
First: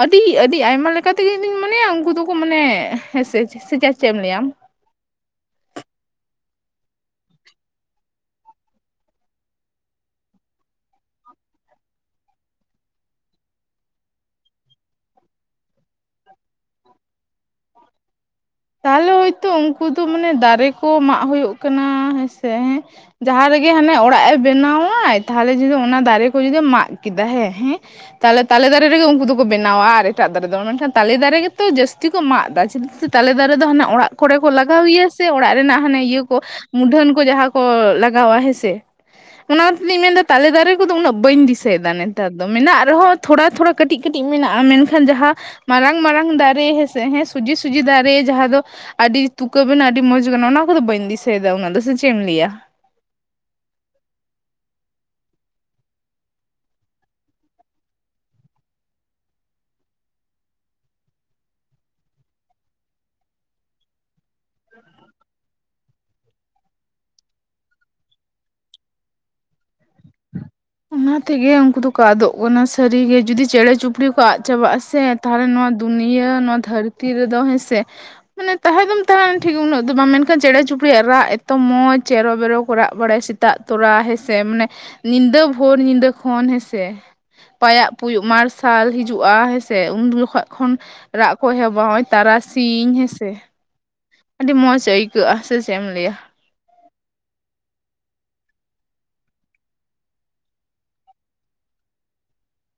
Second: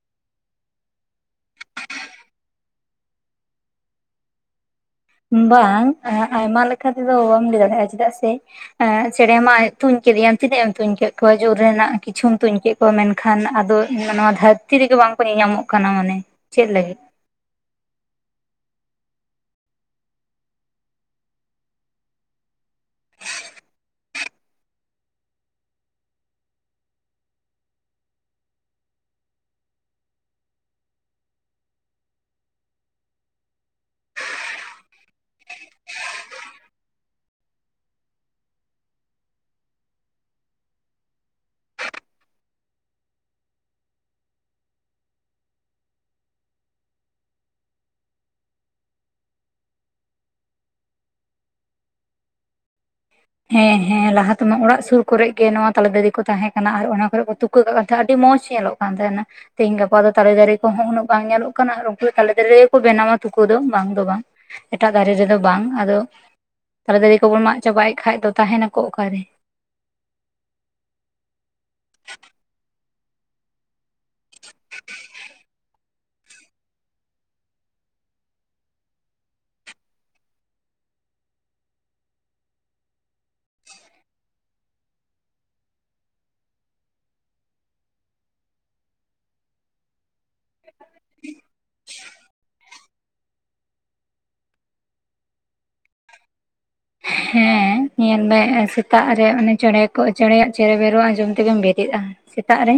ᱟᱹᱰᱤ ᱟᱹᱰᱤ ᱟᱭᱢᱟ ᱞᱮᱠᱟ ᱛᱮ ᱜᱮ ᱤᱧᱫᱩᱧ ᱢᱚᱱᱮᱭᱟ ᱩᱱᱠᱩ ᱫᱚ ᱠᱚ ᱢᱟᱱᱮ ᱦᱮᱸ ᱥᱮ ᱪᱮᱫ ᱪᱮᱫ ᱮᱢ ᱞᱟᱹᱭᱟ ᱟᱢ? ᱵᱟᱝ ᱟᱭᱢᱟ ᱞᱮᱠᱟ ᱛᱮ ᱫᱚ ᱵᱟᱢ ᱞᱟᱹᱭ ᱫᱟᱲᱮᱭᱟᱜᱼᱟ ᱪᱮᱫᱟᱜ ᱥᱮ ᱪᱮᱬᱮ ᱢᱟ ᱛᱩᱧ ᱠᱮᱫ ᱠᱚᱣᱟᱢ ᱛᱤᱱᱟᱹᱜ ᱮᱢ ᱛᱩᱧ ᱠᱮᱫ ᱠᱚᱣᱟ ᱡᱳᱨ ᱨᱮᱱᱟᱜ ᱠᱤᱪᱷᱩᱢ ᱛᱩᱧ ᱠᱮᱫ ᱢᱮᱱᱠᱷᱟᱱ ᱟᱫᱚ ᱱᱚᱣᱟ ᱫᱷᱟᱹᱨᱛᱤ ᱨᱮᱜᱮ ᱵᱟᱝᱠᱚ ᱧᱮᱞᱧ ᱟᱢᱚᱜ ᱠᱟᱱᱟ ᱢᱟᱱᱮ ᱪᱮᱫ ᱞᱟᱹᱜᱤᱫ ᱛᱟᱦᱚᱞᱮ ᱦᱚᱭᱛᱳ ᱩᱱᱠᱩ ᱫᱚ ᱢᱟᱱᱮ ᱫᱟᱨᱮ ᱠᱚ ᱢᱟᱜ ᱦᱩᱭᱩᱜ ᱠᱟᱱᱟ ᱦᱮᱸᱥᱮ ᱦᱮᱸ ᱡᱟᱦᱟᱸ ᱨᱮ ᱜᱮ ᱦᱟᱱᱮ ᱚᱲᱟᱜ ᱮ ᱵᱮᱱᱟᱣᱟᱭ ᱛᱟᱦᱚᱞᱮ ᱡᱩᱫᱤ ᱚᱱᱟ ᱫᱟᱨᱮ ᱠᱚ ᱡᱩᱫᱤᱢ ᱢᱟᱜ ᱠᱮᱫᱟ ᱦᱮᱸ ᱦᱮᱸ ᱛᱟᱦᱚᱞᱮ ᱛᱟᱞᱮ ᱫᱟᱨᱮ ᱨᱮ ᱜᱮ ᱩᱱᱠᱩ ᱫᱚ ᱠᱚ ᱵᱮᱱᱟᱣᱟ ᱟᱨ ᱮᱴᱟᱜ ᱫᱟᱨᱮ ᱫᱚ ᱢᱮᱱᱠᱷᱟᱱ ᱛᱟᱞᱮ ᱫᱟᱨᱮ ᱨᱮ ᱜᱮᱛᱚ ᱡᱟᱹᱥᱛᱤ ᱠᱚ ᱢᱟᱜ ᱮᱫᱟ ᱪᱮᱫᱟᱜ ᱥᱮ ᱛᱟᱞᱮ ᱫᱟᱨᱮ ᱫᱚ ᱦᱟᱱᱮ ᱚᱲᱟᱜ ᱠᱚᱨᱮ ᱠᱚ ᱞᱟᱜᱟᱣ ᱜᱮᱭᱟ ᱥᱮ ᱚᱲᱟᱜ ᱨᱮᱱᱟᱜ ᱦᱟᱱᱮ ᱤᱭᱟᱹ ᱠᱚ ᱢᱩᱫᱷᱟᱹᱱ ᱠᱚ ᱡᱟᱦᱟᱸ ᱠᱚ ᱞᱟᱜᱟᱣᱟ ᱦᱮᱸᱥᱮ ᱚᱱᱟ ᱛᱮᱧ ᱢᱮᱱᱫᱟ ᱛᱟᱞᱮ ᱫᱟᱨᱮ ᱠᱚ ᱫᱚ ᱩᱱᱟᱹᱜ ᱵᱟᱹᱧ ᱫᱤᱥᱟᱹᱭᱮᱫᱟ ᱱᱮᱛᱟᱨ ᱫᱚ ᱢᱮᱱᱟᱜ ᱨᱮ ᱦᱚᱸ ᱛᱷᱚᱲᱟ ᱛᱷᱚᱲᱟ ᱠᱟᱹᱴᱤᱡ ᱠᱟᱹᱴᱤᱡ ᱢᱮᱱᱟᱜᱼᱟ ᱢᱮᱱᱠᱷᱟᱱ ᱡᱟᱦᱟᱸ ᱢᱟᱨᱟᱝ ᱢᱟᱨᱟᱝ ᱫᱟᱨᱮ ᱦᱮᱸᱥᱮ ᱦᱮᱸ ᱥᱩᱡᱤ ᱥᱩᱡᱤ ᱫᱟᱨᱮ ᱡᱟᱦᱟᱸ ᱫᱚ ᱟᱹᱰᱤ ᱛᱩᱠᱟᱹ ᱵᱮᱱᱟ ᱟᱹᱰᱤ ᱢᱚᱸᱡᱽ ᱜᱟᱱᱚᱜ-ᱟ ᱚᱱᱟ ᱠᱚ ᱫᱚ ᱵᱟᱹᱧ ᱫᱤᱥᱟᱹᱭᱮᱫᱟ ᱩᱱᱟᱹᱜ ᱫᱚ ᱥᱮ ᱪᱮᱫ ᱮᱢ ᱞᱟᱹᱭᱟ ᱦᱮᱸ ᱦᱮᱸ ᱞᱟᱦᱟ ᱛᱮ ᱢᱟ ᱚᱲᱟᱜ ᱥᱩᱨ ᱠᱚ ᱨᱮ ᱜᱮ ᱱᱚᱣᱟ ᱛᱟᱞᱮ ᱫᱟᱨᱤ ᱠᱚ ᱛᱟᱦᱮᱸ ᱠᱟᱱᱟ ᱟᱨ ᱚᱱᱟ ᱠᱚᱨᱮ ᱠᱚ ᱛᱩ ᱠᱟᱹ ᱠᱟᱜ ᱛᱟᱦᱮᱸᱱᱟ ᱟᱹᱰᱤ ᱢᱚᱸᱡᱽ ᱧᱮᱞᱚᱜ ᱠᱟᱱ ᱛᱟᱦᱮᱸᱱᱟ ᱛᱮᱦᱤᱧ ᱜᱟᱯᱟ ᱫᱚ ᱛᱟᱞᱮ ᱫᱟᱨᱮ ᱠᱚᱦᱚᱸ ᱩᱱᱟᱹᱜ ᱵᱟᱝ ᱧᱮᱞᱚᱜ ᱠᱟᱱᱟ ᱩᱱᱠᱩ ᱛᱟᱞᱮ ᱫᱟᱨᱮ ᱨᱮ ᱠᱚ ᱵᱮᱱᱟᱣᱟ ᱛᱩᱠᱟᱹ ᱫᱚ ᱵᱟᱝ ᱫᱚ ᱵᱟᱝ ᱮᱴᱟᱜ ᱫᱟᱨᱮ ᱨᱮᱫᱚ ᱵᱟᱝ ᱟᱫᱚ ᱛᱟᱞᱮ ᱫᱟᱨᱮ ᱠᱚᱵᱚᱱ ᱢᱟᱜ ᱪᱟᱵᱟᱭᱮᱫ ᱠᱷᱟᱱ ᱟᱫᱚ ᱛᱟᱦᱮᱸᱱᱟᱠᱚ ᱚᱠᱟᱨᱮ ᱚᱱᱟ ᱛᱮ ᱜᱮ ᱩᱱᱠᱩ ᱫᱚ ᱠᱚ ᱟᱫᱚᱜ ᱠᱟᱱᱟ ᱥᱟᱹᱨᱤ ᱜᱮ ᱡᱩᱫᱤ ᱪᱮᱬᱮ ᱪᱩᱯᱲᱤ ᱠᱚ ᱟᱫ ᱪᱟᱵᱟᱜ ᱟᱥᱮ ᱛᱟᱦᱚᱞᱮ ᱱᱚᱣᱟ ᱫᱩᱱᱤᱭᱟᱹ ᱱᱚᱣᱟ ᱫᱷᱟᱹᱨᱛᱤ ᱨᱮ ᱫᱚ ᱦᱮᱸ ᱥᱮ ᱢᱟᱱᱮ ᱛᱟᱦᱮᱸ ᱫᱚᱢ ᱛᱟᱦᱮᱸᱱᱟ ᱴᱷᱤᱠ ᱩᱱᱟᱹᱜ ᱫᱚ ᱵᱟᱝ ᱢᱮᱱᱠᱷᱟᱱ ᱪᱮᱬᱮ ᱪᱩᱯᱲᱤᱭᱟᱜ ᱨᱟᱜ ᱮᱛᱚ ᱢᱚᱸᱡᱽ ᱪᱮᱨᱚ ᱵᱮᱨᱚ ᱠᱚ ᱨᱟᱜ ᱵᱟᱲᱟᱭᱟ ᱥᱮᱛᱟᱜ ᱛᱚᱨᱟ ᱦᱮᱸᱥᱮ ᱢᱟᱱᱮ ᱧᱤᱫᱟᱹ ᱵᱷᱳᱨ ᱧᱤᱫᱟᱹ ᱠᱷᱚᱱ ᱦᱮᱸᱥᱮ ᱯᱟᱭᱟᱜ ᱯᱩᱭᱩᱜ ᱢᱟᱨᱥᱟᱞ ᱦᱤᱡᱩᱜᱼᱟ ᱦᱮᱸᱥᱮ ᱩᱱ ᱡᱚᱠᱷᱚᱱ ᱠᱷᱚᱱ ᱨᱟᱜ ᱠᱚ ᱮᱦᱚᱵᱟ ᱦᱚᱭ ᱛᱟᱨᱟ ᱥᱤᱧ ᱦᱮᱸᱥᱮ ᱟᱹᱰᱤ ᱢᱚᱡᱽ ᱟᱹᱭᱠᱟᱹᱜᱼᱟ ᱥᱮ ᱪᱮᱫ ᱮᱢ ᱞᱟᱹᱭᱟ ᱦᱮᱸ ᱧᱮᱞ ᱢᱮ ᱥᱮᱛᱟᱜ ᱨᱮ ᱚᱱᱮ ᱪᱮᱬᱮ ᱠᱚ ᱪᱮᱬᱮᱭᱟᱜ ᱪᱮᱨᱚ ᱵᱮᱨᱚᱜ ᱟᱸᱡᱚᱢ ᱛᱮᱜᱮᱢ ᱵᱮᱨᱮᱫᱼᱟ ᱥᱮᱛᱟᱜ ᱨᱮ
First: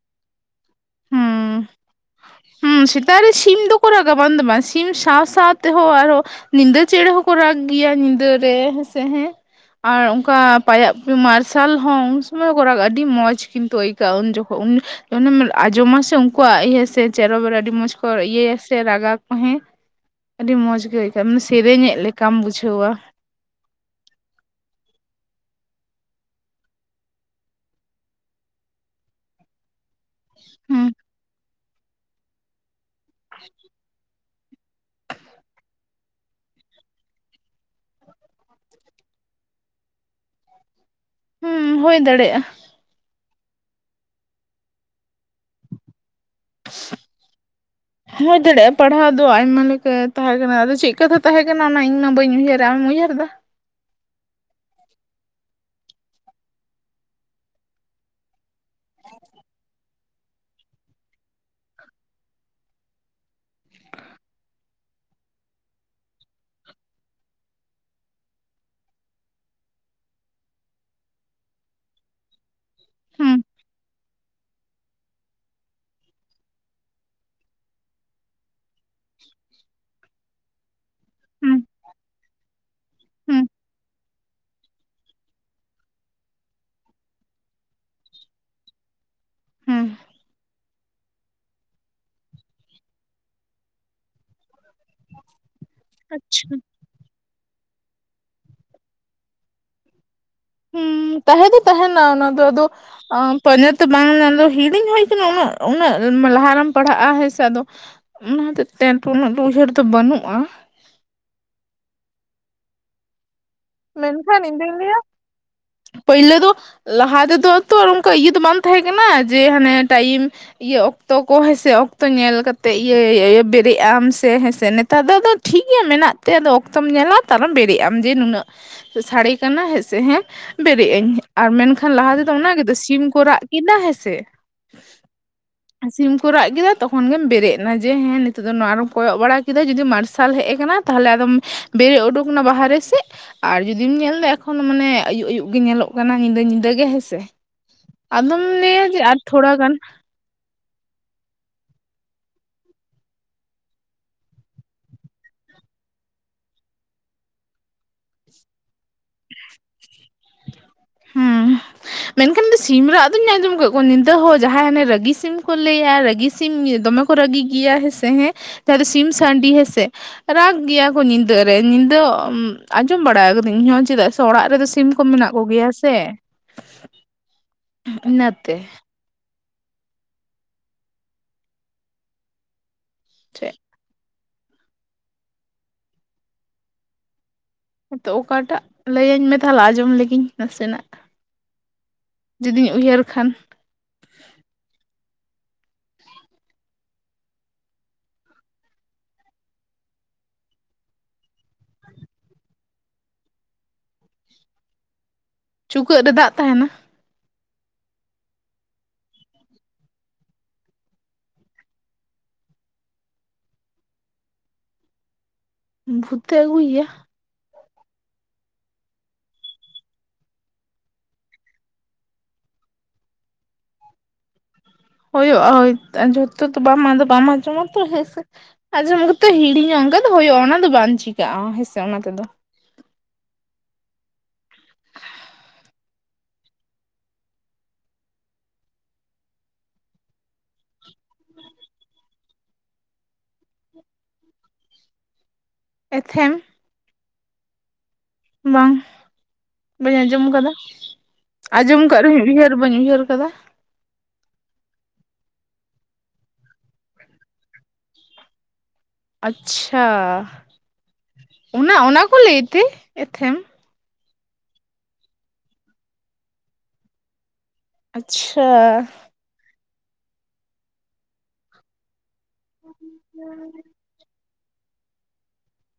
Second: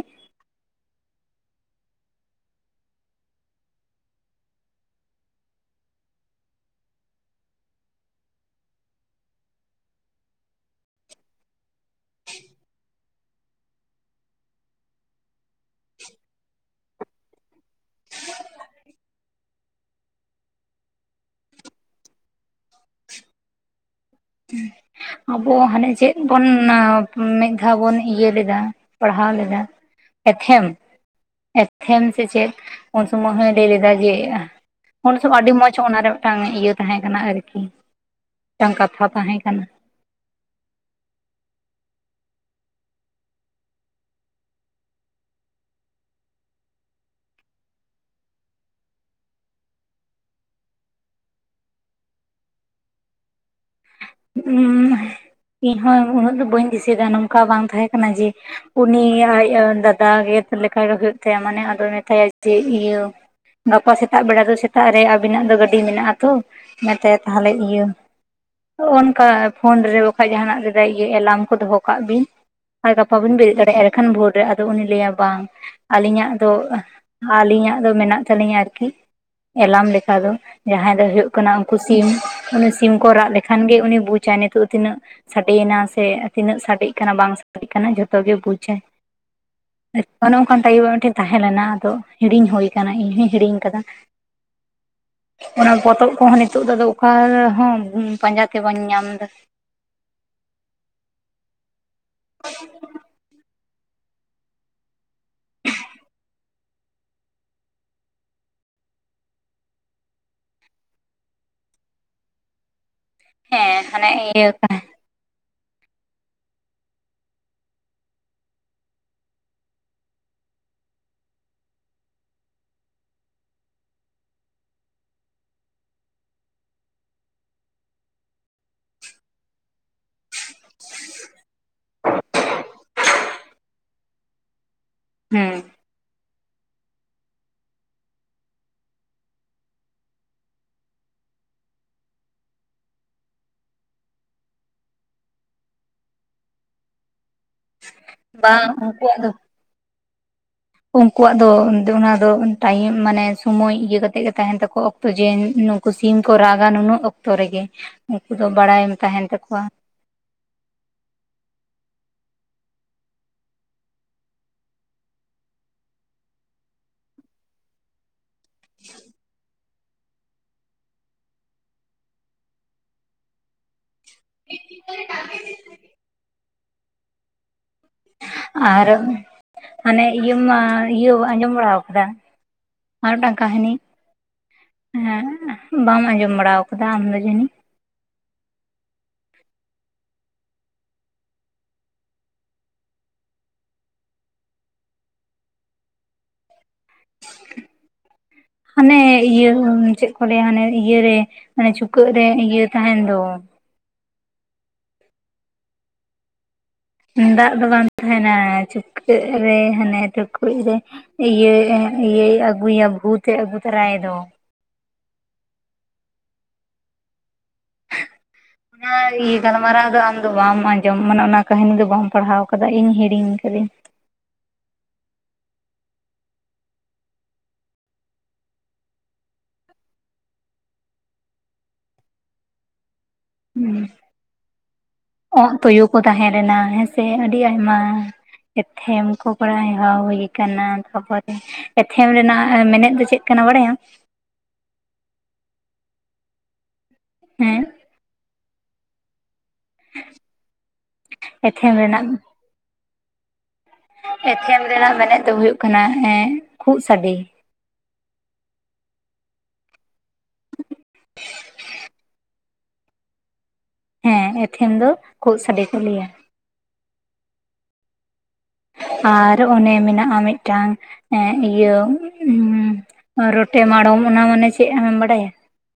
ᱦᱩᱸ [inaudible] ᱦᱩᱸ ᱥᱮᱛᱟᱜ ᱨᱮ ᱥᱤᱢ ᱫᱚ ᱠᱚ ᱨᱟᱜᱟ ᱵᱟᱝ ᱫᱚ ᱵᱟᱝ ᱥᱤᱢ ᱥᱟᱶ ᱥᱟᱶᱛᱮ ᱦᱚᱸ ᱟᱨᱚ ᱧᱤᱫᱟᱹ ᱪᱮᱬᱮ ᱦᱚᱸ ᱠᱚ ᱨᱟᱜ ᱜᱮᱭᱟ ᱧᱤᱫᱟᱹᱨᱮ ᱦᱮᱸᱥᱮ ᱦᱮᱸ ᱟᱨ ᱚᱱᱠᱟ ᱯᱟᱭᱟᱜ ᱯᱩᱭᱩᱜ ᱢᱟᱨᱥᱟᱞ ᱦᱚᱸ ᱩᱱ ᱥᱚᱢᱚᱭ ᱦᱚᱸ ᱠᱚ ᱨᱟᱜᱟ ᱟᱹᱰᱤ ᱢᱚᱡᱽ ᱠᱤᱱᱛᱩ ᱟᱹᱭᱠᱟᱹᱜᱼᱟ ᱩᱱ ᱡᱚᱠᱷᱚᱱ ᱩᱱ ᱚᱱᱟ [unintelligible] ᱟᱸᱡᱚᱢᱟᱥᱮ ᱩᱱᱠᱩᱣᱟᱜ ᱤᱭᱟᱹ ᱥᱮ ᱪᱮᱨᱚ ᱵᱮᱨᱚ ᱟᱹᱰᱤ ᱢᱚᱸᱡᱽ ᱠᱚ ᱤᱭᱟᱹᱭᱟ ᱥᱮ ᱨᱟᱜ ᱠᱚ ᱦᱮᱸ ᱟᱹᱰᱤ ᱢᱚᱡᱽ ᱜᱮ ᱟᱹᱭᱠᱟᱹᱜᱼᱟ ᱢᱟᱱᱮ ᱥᱮᱨᱮᱧᱮᱫ ᱞᱮᱠᱟᱢ ᱵᱩᱡᱷᱟᱹᱣᱟ ᱟᱵᱚ ᱦᱟᱱᱮ ᱪᱮᱫ ᱵᱩᱱ ᱢᱤᱫ ᱫᱷᱟᱣ ᱵᱩᱱ ᱤᱭᱟᱹ ᱞᱮᱫᱟ ᱯᱟᱲᱦᱟᱣ ᱞᱮᱫᱟ ᱮᱛᱷᱮᱢ ᱦᱩᱸ ᱮᱛᱷᱮᱢ ᱥᱮ ᱪᱮᱫ ᱩᱱ ᱥᱚᱢᱚᱭ ᱦᱚᱭ ᱞᱟᱹᱭ ᱞᱮᱫᱟ ᱡᱮ ᱩᱱ ᱥᱚᱢᱟᱭ ᱟᱹᱰᱤ ᱢᱚᱸᱡᱽ ᱚᱱᱟᱨᱮ ᱢᱤᱫᱴᱟᱝ ᱤᱭᱟᱹ ᱛᱟᱦᱮᱸ ᱠᱟᱱᱟ ᱟᱨᱠᱤ ᱢᱤᱫᱴᱟᱝ ᱠᱟᱛᱷᱟ ᱛᱟᱦᱮᱸ ᱠᱟᱱᱟ ᱦᱩᱸ ᱦᱩᱭ ᱫᱟᱲᱮᱭᱟᱜᱼᱟ [unintelligible] ᱦᱚᱭ ᱫᱟᱲᱮᱭᱟᱜᱼᱟ ᱯᱟᱲᱦᱟᱣ ᱫᱚ ᱟᱭᱢᱟ ᱞᱮᱠᱟ ᱛᱟᱦᱮᱸ ᱠᱟᱱᱟ ᱟᱫᱚ ᱪᱮᱫ ᱠᱟᱛᱷᱟ ᱛᱟᱦᱮᱸ ᱠᱟᱱᱟ ᱚᱱᱟ ᱤᱧ ᱢᱟ ᱵᱟᱹᱧ ᱩᱭᱦᱟᱹᱨᱟ ᱟᱢ ᱩᱭᱦᱟᱹᱨᱮᱫᱟ ᱩ ᱤᱧ ᱦᱚᱸ ᱩᱱᱟᱹᱜ ᱫᱚ ᱵᱟᱹᱧ ᱫᱤᱥᱟᱹᱭᱮᱫᱟ ᱱᱚᱝᱠᱟ ᱵᱟᱝ ᱛᱟᱦᱮᱸ ᱠᱟᱱᱟ ᱡᱮ ᱩᱱᱤ ᱟᱡ ᱫᱟᱫᱟ ᱞᱮᱠᱟᱜᱮ ᱦᱩᱭᱩᱜ ᱛᱟᱭᱟ ᱢᱟᱱᱮ ᱟᱫᱚᱭ ᱢᱮᱛᱟᱭᱟ ᱡᱮ ᱤᱭᱟᱹ ᱜᱟᱯᱟ ᱥᱮᱛᱟᱜ ᱵᱮᱲᱟ ᱫᱚ ᱥᱮᱛᱟᱜ ᱨᱮ ᱟᱵᱤᱱᱟᱜ ᱫᱚ ᱜᱟᱹᱰᱤ ᱢᱮᱱᱟᱜᱼᱟ ᱛᱚ ᱚᱱᱟᱛᱮ ᱛᱟᱦᱚᱞᱮ ᱤᱭᱟᱹ ᱚᱱᱠᱟ ᱯᱷᱳᱱ ᱨᱮ ᱵᱟᱠᱷᱟᱡ ᱡᱟᱦᱟᱱᱟᱜ ᱨᱮᱫ ᱮᱞᱟᱨᱢ ᱠᱚ ᱫᱚᱦᱚ ᱠᱟᱜ ᱵᱤᱱ ᱟᱨ ᱜᱟᱯᱟ ᱵᱤᱱ ᱦᱩᱸ ᱵᱮᱨᱮᱫ ᱫᱟᱲᱮᱭᱟᱜᱼᱟ ᱮᱱᱠᱷᱟᱱ ᱵᱷᱳᱨ ᱨᱮ ᱟᱫᱚ ᱩᱱᱤ ᱞᱟᱹᱭᱟ ᱵᱟᱝ ᱟᱹᱞᱤᱧᱟᱜ ᱫᱚ ᱟᱹᱞᱤᱧᱟᱜ ᱫᱚ ᱢᱮᱱᱟᱜ ᱛᱟᱹᱞᱤᱧᱟ ᱟᱨᱠᱤ ᱮᱞᱟᱢ ᱞᱮᱠᱟ ᱫᱚ ᱡᱟᱦᱟᱸᱭ ᱫᱚ ᱦᱩᱭᱩᱜ ᱠᱟᱱᱟ ᱦᱩᱸ ᱩᱱᱠᱩ ᱥᱤᱢ ᱩᱱᱤ ᱥᱤᱢ ᱠᱚ ᱨᱟᱜ ᱦᱩᱸ ᱞᱮᱠ ᱮᱱ ᱠᱷᱟᱱᱜ ᱜᱮ ᱩᱱᱤ ᱵᱩᱡᱟᱭ ᱱᱤᱛᱚᱜ ᱛᱤᱱᱟᱹᱜ ᱥᱟᱰᱮᱭᱮᱱᱟ ᱥᱮ ᱛᱤᱱᱟᱹᱜ ᱥᱟᱰᱮᱜ ᱠᱟᱱᱟ ᱵᱟᱝ ᱥᱟᱰᱮᱜ ᱠᱟᱱᱟ ᱡᱷᱚᱛᱚ ᱜᱮ ᱵᱩᱡᱟᱭ ᱦᱩᱸ ᱚᱱᱮ ᱚᱱᱠᱟᱱ ᱴᱟᱭᱤᱯ ᱨᱮᱱᱟᱜ ᱢᱤᱫ ᱴᱮᱱ ᱛᱟᱦᱮᱸ ᱞᱮᱱᱟ ᱟᱫᱚ ᱦᱤᱲᱤᱧ ᱦᱳᱭ ᱟᱠᱟᱱᱟ ᱤᱧ ᱦᱚᱧ ᱦᱤᱲᱤᱧ ᱟᱠᱟᱫᱟ [inaudible] ᱚᱱᱟ ᱯᱚᱛᱚᱵ ᱠᱚ ᱦᱚᱸ ᱟᱪᱪᱷᱟ ᱱᱤᱛᱳᱜ ᱫᱚ ᱚᱠᱟ ᱦᱚᱸ ᱯᱟᱸᱡᱟ ᱛᱮ ᱵᱟᱹᱧ ᱧᱟᱢᱫᱟ ᱦᱩᱸ ᱛᱟᱦᱮᱸ ᱫᱚ ᱛᱟᱦᱮᱸᱱᱟ ᱚᱱᱟ ᱫᱚ ᱟᱫᱚ ᱯᱟᱹᱧᱡᱟ ᱛᱮ ᱵᱟᱝ ᱧᱟᱢᱟᱜᱼᱟ ᱦᱤᱲᱤᱧ ᱦᱩᱭ ᱩᱱᱹᱟᱜ ᱩᱱᱟᱹᱜ ᱞᱟᱦᱟᱸ ᱨᱮᱢ ᱯᱟᱲᱦᱟᱜᱼᱟ ᱦᱮᱸ ᱥᱮ ᱟᱫᱚ ᱚᱱᱟ ᱦᱚᱛᱮᱡ ᱛᱮ ᱩᱱᱟᱹᱜ ᱫᱚ ᱩᱭᱦᱟᱹᱨ ᱫᱚ ᱵᱟᱹᱱᱩᱜᱼᱟ ᱦᱮᱸ ᱦᱟᱱᱮ ᱢᱮᱱᱠᱷᱟᱱ ᱤᱭᱟᱹ ᱤᱧ ᱫᱩᱧ ᱞᱟᱹᱭ-ᱟ ᱯᱟᱭᱞᱟᱹ ᱫᱚ ᱞᱟᱦᱟ ᱛᱮᱫᱚ ᱛᱚ ᱚᱱᱠᱟ ᱤᱭᱟᱹ ᱫᱚ ᱵᱟᱝ ᱛᱟᱦᱮᱸ ᱠᱟᱱᱟ ᱡᱮ ᱦᱟᱱᱮ ᱴᱟᱭᱤᱢ ᱤᱭᱟᱹ ᱚᱠᱛᱚ ᱠᱚ ᱦᱮᱸᱥᱮ ᱚᱠᱛᱚ ᱧᱮᱞ ᱠᱟᱛᱮᱫ ᱤᱭᱟᱹ ᱵᱮᱨᱮᱜ ᱟᱢ ᱥᱮ ᱦᱮᱸᱥᱮ ᱱᱮᱛᱟᱨ ᱫᱚ ᱫᱚ ᱴᱷᱤᱠ ᱜᱮᱭᱟ ᱢᱮᱱᱟᱜ ᱛᱮ ᱟᱫᱚ ᱚᱠᱛᱚᱢ ᱧᱮᱞᱟ ᱛᱟᱨᱮ ᱵᱮᱨᱮᱜ ᱟᱢ ᱡᱮ ᱱᱩᱱᱟᱹᱜ ᱥᱟᱹᱲᱤ ᱠᱟᱱᱟ ᱦᱮᱸ ᱥᱮ ᱦᱮᱸ ᱵᱮᱨᱮᱫ ᱟᱹᱧ ᱟᱨ ᱢᱮᱱᱠᱷᱟᱱ ᱞᱟᱦᱟ ᱛᱮᱫᱚ ᱚᱱᱟᱜᱮᱛᱚ ᱥᱤᱢ ᱠᱚ ᱨᱟᱜ ᱠᱮᱫᱟ ᱦᱮᱸᱥᱮ ᱦᱮᱸ ᱥᱤᱢ ᱠᱚ ᱨᱟᱜ ᱠᱮᱫᱟ ᱛᱚᱠᱷᱚᱱ ᱜᱮᱢ ᱵᱮᱨᱮᱫ ᱥᱤᱢ ᱠᱚ ᱨᱟᱜ ᱠᱮᱫᱟ ᱛᱚᱠᱷᱚᱱ ᱜᱮᱢ ᱵᱮᱨᱮᱫ ᱱᱟ ᱡᱮ ᱦᱮᱸ ᱱᱤᱛᱚᱜ ᱫᱚ ᱱᱚᱣᱟ ᱨᱮᱢ ᱠᱚᱭᱚᱜ ᱵᱟᱲᱟ ᱠᱮᱫᱟ ᱡᱩᱫᱤ ᱢᱟᱨᱥᱟᱞ ᱦᱮᱡ ᱟᱠᱟᱱᱟ ᱛᱟᱦᱚᱞᱮ ᱟᱫᱚᱢ ᱵᱮᱨᱮᱫ ᱩᱰᱩᱠᱱᱟ ᱵᱟᱦᱨᱮ ᱥᱮᱪ ᱟᱨ ᱡᱩᱫᱤᱢ ᱧᱮᱞ ᱮᱫᱟ ᱮᱠᱷᱚᱱ ᱢᱟᱱᱮ ᱟᱹᱭᱩᱵ ᱟᱭᱭᱩᱵ ᱜᱮ ᱧᱮᱞᱚᱜ ᱠᱟᱱᱟ ᱧᱤᱫᱟᱹ ᱧᱤᱫᱟᱹ ᱜᱮ ᱦᱮᱸᱥᱮ ᱟᱫᱚᱢ ᱵᱟᱝ ᱞᱟᱹᱭᱟ ᱡᱮ ᱩᱱᱠᱩᱣᱟᱜ ᱟᱨ ᱫᱚ ᱛᱷᱚᱲᱟ ᱜᱟᱱ ᱩᱱᱠᱩᱣᱟᱜ ᱫᱚ ᱚᱱᱟ ᱫᱚ ᱴᱟᱭᱤᱢ ᱢᱟᱱᱮ ᱥᱚᱢᱚᱭ ᱤᱭᱟᱹ ᱠᱟᱛᱮᱫ ᱜᱮ ᱛᱟᱸᱦᱮᱱ ᱛᱟᱠᱚ ᱚᱠ ᱚ ᱡᱮ ᱱᱩᱠᱩ ᱥᱤᱢ ᱠᱚ ᱨᱟᱜᱟ ᱱᱩᱱᱟᱹᱜ ᱚᱠᱛᱚ ᱨᱮᱜᱮ ᱩᱱᱠᱩ ᱫᱚ ᱵᱟᱲᱟᱭ ᱛᱟᱸᱦᱮᱱ ᱛᱟᱠᱚᱣᱟ ᱦᱩᱸ [inaudible] ᱢᱮᱱᱠᱷᱟᱱ ᱥᱤᱢ ᱨᱟᱜ ᱫᱚᱩᱧ ᱟᱸᱡᱚᱢ ᱠᱟᱫ ᱠᱚᱣᱟ ᱧᱤᱫᱟᱹ ᱦᱚᱸ ᱡᱟᱦᱟᱸᱭ ᱦᱟᱱᱮ ᱨᱟᱹᱜᱤ ᱥᱤᱢ ᱠᱚ ᱞᱟᱹᱭᱟ ᱨᱟᱹᱜᱤ ᱥᱤᱢ ᱫᱚᱢᱮ ᱠᱚ ᱨᱟᱹᱜᱤ ᱜᱮᱭᱟ ᱦᱮᱸ ᱥᱮ ᱦᱮᱸ ᱥᱤᱢ ᱥᱟᱺᱰᱤ ᱦᱮᱸ ᱥᱮ ᱨᱟᱜᱽ ᱜᱮᱭᱟ ᱠᱚ ᱧᱤᱫᱟᱹ ᱨᱮ ᱧᱤᱫᱟᱹ ᱟᱸᱡᱚᱢ ᱵᱟᱲᱟ ᱟᱠᱟᱹᱫᱟᱹᱧ ᱦᱚᱸ ᱪᱮᱫᱟᱜ ᱥᱮ ᱚᱲᱟᱜ ᱨᱮᱫᱚ ᱥᱤᱢ ᱠᱚ ᱢᱮᱱᱟᱜ ᱠᱚᱜᱮᱭᱟ ᱥᱮ ᱤᱱᱟᱹᱛᱮ ᱟᱨ ᱢᱟᱱᱮ ᱤᱭᱟᱹ ᱤᱭᱟᱹ ᱟᱸᱡᱚᱢ ᱵᱟᱲᱟ ᱠᱟᱫᱟ ᱟᱨ ᱢᱤᱫᱴᱟᱝ ᱪᱮᱫ ᱠᱟᱹᱦᱱᱤ ᱵᱟᱢ ᱟᱸᱡᱚᱢ ᱵᱟᱲᱟ ᱟᱠᱟᱫᱟ ᱟᱢ ᱫᱚ ᱡᱟᱹᱱᱤᱡ ᱦᱮᱸ ᱛᱳ ᱚᱠᱟᱴᱟᱜ ᱞᱟᱹᱭᱟᱹᱧ ᱢᱮ ᱛᱟᱦᱚᱞᱮ ᱟᱸᱡᱚᱢ ᱞᱮᱜᱤᱧ ᱱᱟᱥᱮᱱᱟᱜ ᱡᱩᱫᱤᱧ ᱩᱭᱦᱟᱹᱨ ᱠᱷᱟᱱ ᱦᱟᱱᱮ ᱤᱭᱟᱹ ᱪᱮᱫ ᱠᱚ ᱞᱟᱹᱭᱟ ᱦᱟᱱᱮ ᱤᱭᱟᱹ ᱨᱮᱼᱼ ᱦᱟᱱᱮ ᱪᱩᱠᱟᱹᱜ ᱨᱮ ᱤᱭᱟᱹ ᱛᱟᱦᱮᱱ ᱫᱚ ᱪᱩᱠᱟᱹᱜ ᱨᱮ ᱫᱟᱜ ᱛᱟᱸᱦᱮᱱᱟ ᱫᱟᱜ ᱫᱚ ᱵᱟᱝ ᱛᱟᱹᱦᱮᱱᱟ ᱪᱩᱠᱟᱹᱜ ᱨᱮ ᱦᱟᱱᱮ ᱴᱩᱠᱩᱡ ᱨᱮᱼᱼ ᱤᱭᱟᱹ ᱤᱭᱟᱹᱭ ᱟᱹᱜᱩᱭᱟ ᱵᱷᱩᱛ ᱮ ᱟᱹᱜᱩ ᱛᱚᱨᱟᱭ ᱫᱚ ᱵᱷᱩᱛ ᱮ ᱟᱹᱜᱩᱭ ᱮᱭᱟ? [unintelligible] ᱚᱱᱟ ᱤᱭᱟᱹ ᱜᱟᱞᱢᱟᱨᱟᱣ ᱫᱚ ᱟᱢ ᱫᱚ ᱵᱟᱢ ᱟᱸᱡᱚᱢ, ᱢᱟᱱᱮ ᱚᱱᱟ ᱠᱟᱹᱦᱱᱤ ᱫᱚ ᱵᱟᱢ ᱯᱟᱲᱦᱟᱣ ᱠᱟᱫᱟ ᱤᱧ ᱦᱤᱲᱤᱧ ᱠᱟᱫᱟᱹᱧ ᱦᱩᱭᱩᱜᱼᱟ ᱡᱚᱛᱚ ᱵᱟᱝ ᱟᱫᱚ ᱵᱟᱢ ᱟᱸᱡᱚᱢᱟᱛᱚ ᱦᱮᱸᱥᱮᱼᱼ ᱟᱡᱚᱢ ᱠᱟᱛᱮ ᱦᱤᱲᱤᱧᱚᱜ ᱚᱱᱠᱟ ᱫᱚ ᱦᱩᱭᱩᱜᱼᱟ ᱚᱱᱟ ᱫᱚ ᱵᱟᱝ ᱪᱤᱠᱟᱹᱜᱼᱟ ᱦᱮᱸᱥᱮ ᱚᱱᱟ ᱛᱮᱫᱚ᱾ ᱚᱸᱜ ᱛᱩᱭᱩ ᱠᱚ ᱛᱟᱦᱮᱸ ᱞᱮᱱᱟ ᱦᱮᱸᱥᱮ ᱟᱹᱰᱤ ᱟᱭᱢᱟ᱾ ᱮᱛᱷᱮᱢ ᱠᱚ ᱯᱟᱲᱦᱟᱣ ᱦᱩᱭ ᱠᱟᱱᱟ ᱛᱟᱨᱯᱚᱨ᱾ ᱮᱛᱷᱮᱢ ᱨᱮᱱᱟᱜ ᱮᱸ ᱢᱮᱱᱮᱛ ᱫᱚ ᱪᱮᱫ ᱠᱟᱱᱟ ᱵᱟᱲᱟᱭᱟᱢ? ᱮᱛᱷᱮᱢ ᱦᱮᱸ ᱵᱟᱝ ᱵᱟᱹᱧ ᱟᱸᱡᱚᱢ ᱟᱠᱟᱫᱟ ᱮᱛᱷᱮᱢ ᱟᱸᱡᱚᱢ ᱟᱠᱟᱫ ᱨᱮᱱᱟᱜ ᱨᱮᱦᱚᱸᱧ ᱩᱭᱦᱟᱹᱨ ᱵᱟᱹᱧ ᱩᱭᱦᱟᱹᱨ ᱟᱠᱟᱫᱟ᱾ ᱮᱛᱷᱮᱢ ᱨᱮᱱᱟᱜ ᱢᱮᱱᱮᱫ ᱫᱚ ᱦᱩᱭᱩᱜ ᱠᱟᱱᱟ ᱠᱷᱩᱜ ᱥᱟᱹᱰᱮ᱾ ᱟᱪᱪᱷᱟ ᱚᱱᱟ ᱚᱱᱟ ᱠᱚ ᱞᱟᱹᱭᱛᱮ ᱮᱛᱷᱮᱢ? ᱦᱮᱸ ᱮᱛᱷᱮᱢ ᱫᱚ ᱠᱷᱳᱜ ᱥᱟᱰᱮ ᱠᱚ ᱞᱟᱹᱭᱟ ᱟᱪᱪᱷᱟ᱾ ᱟᱨ ᱚᱱᱮ ᱢᱮᱱᱟᱜᱼᱟ ᱢᱤᱫᱴᱟᱝ ᱤᱭᱟᱹᱼᱼ ᱦᱩᱢ ᱨᱚᱴᱮ ᱢᱟᱲᱚᱢ ᱚᱱᱟ ᱢᱟᱱᱮ ᱪᱮᱫ ᱟᱢᱮᱢ ᱵᱟᱲᱟᱭᱟ?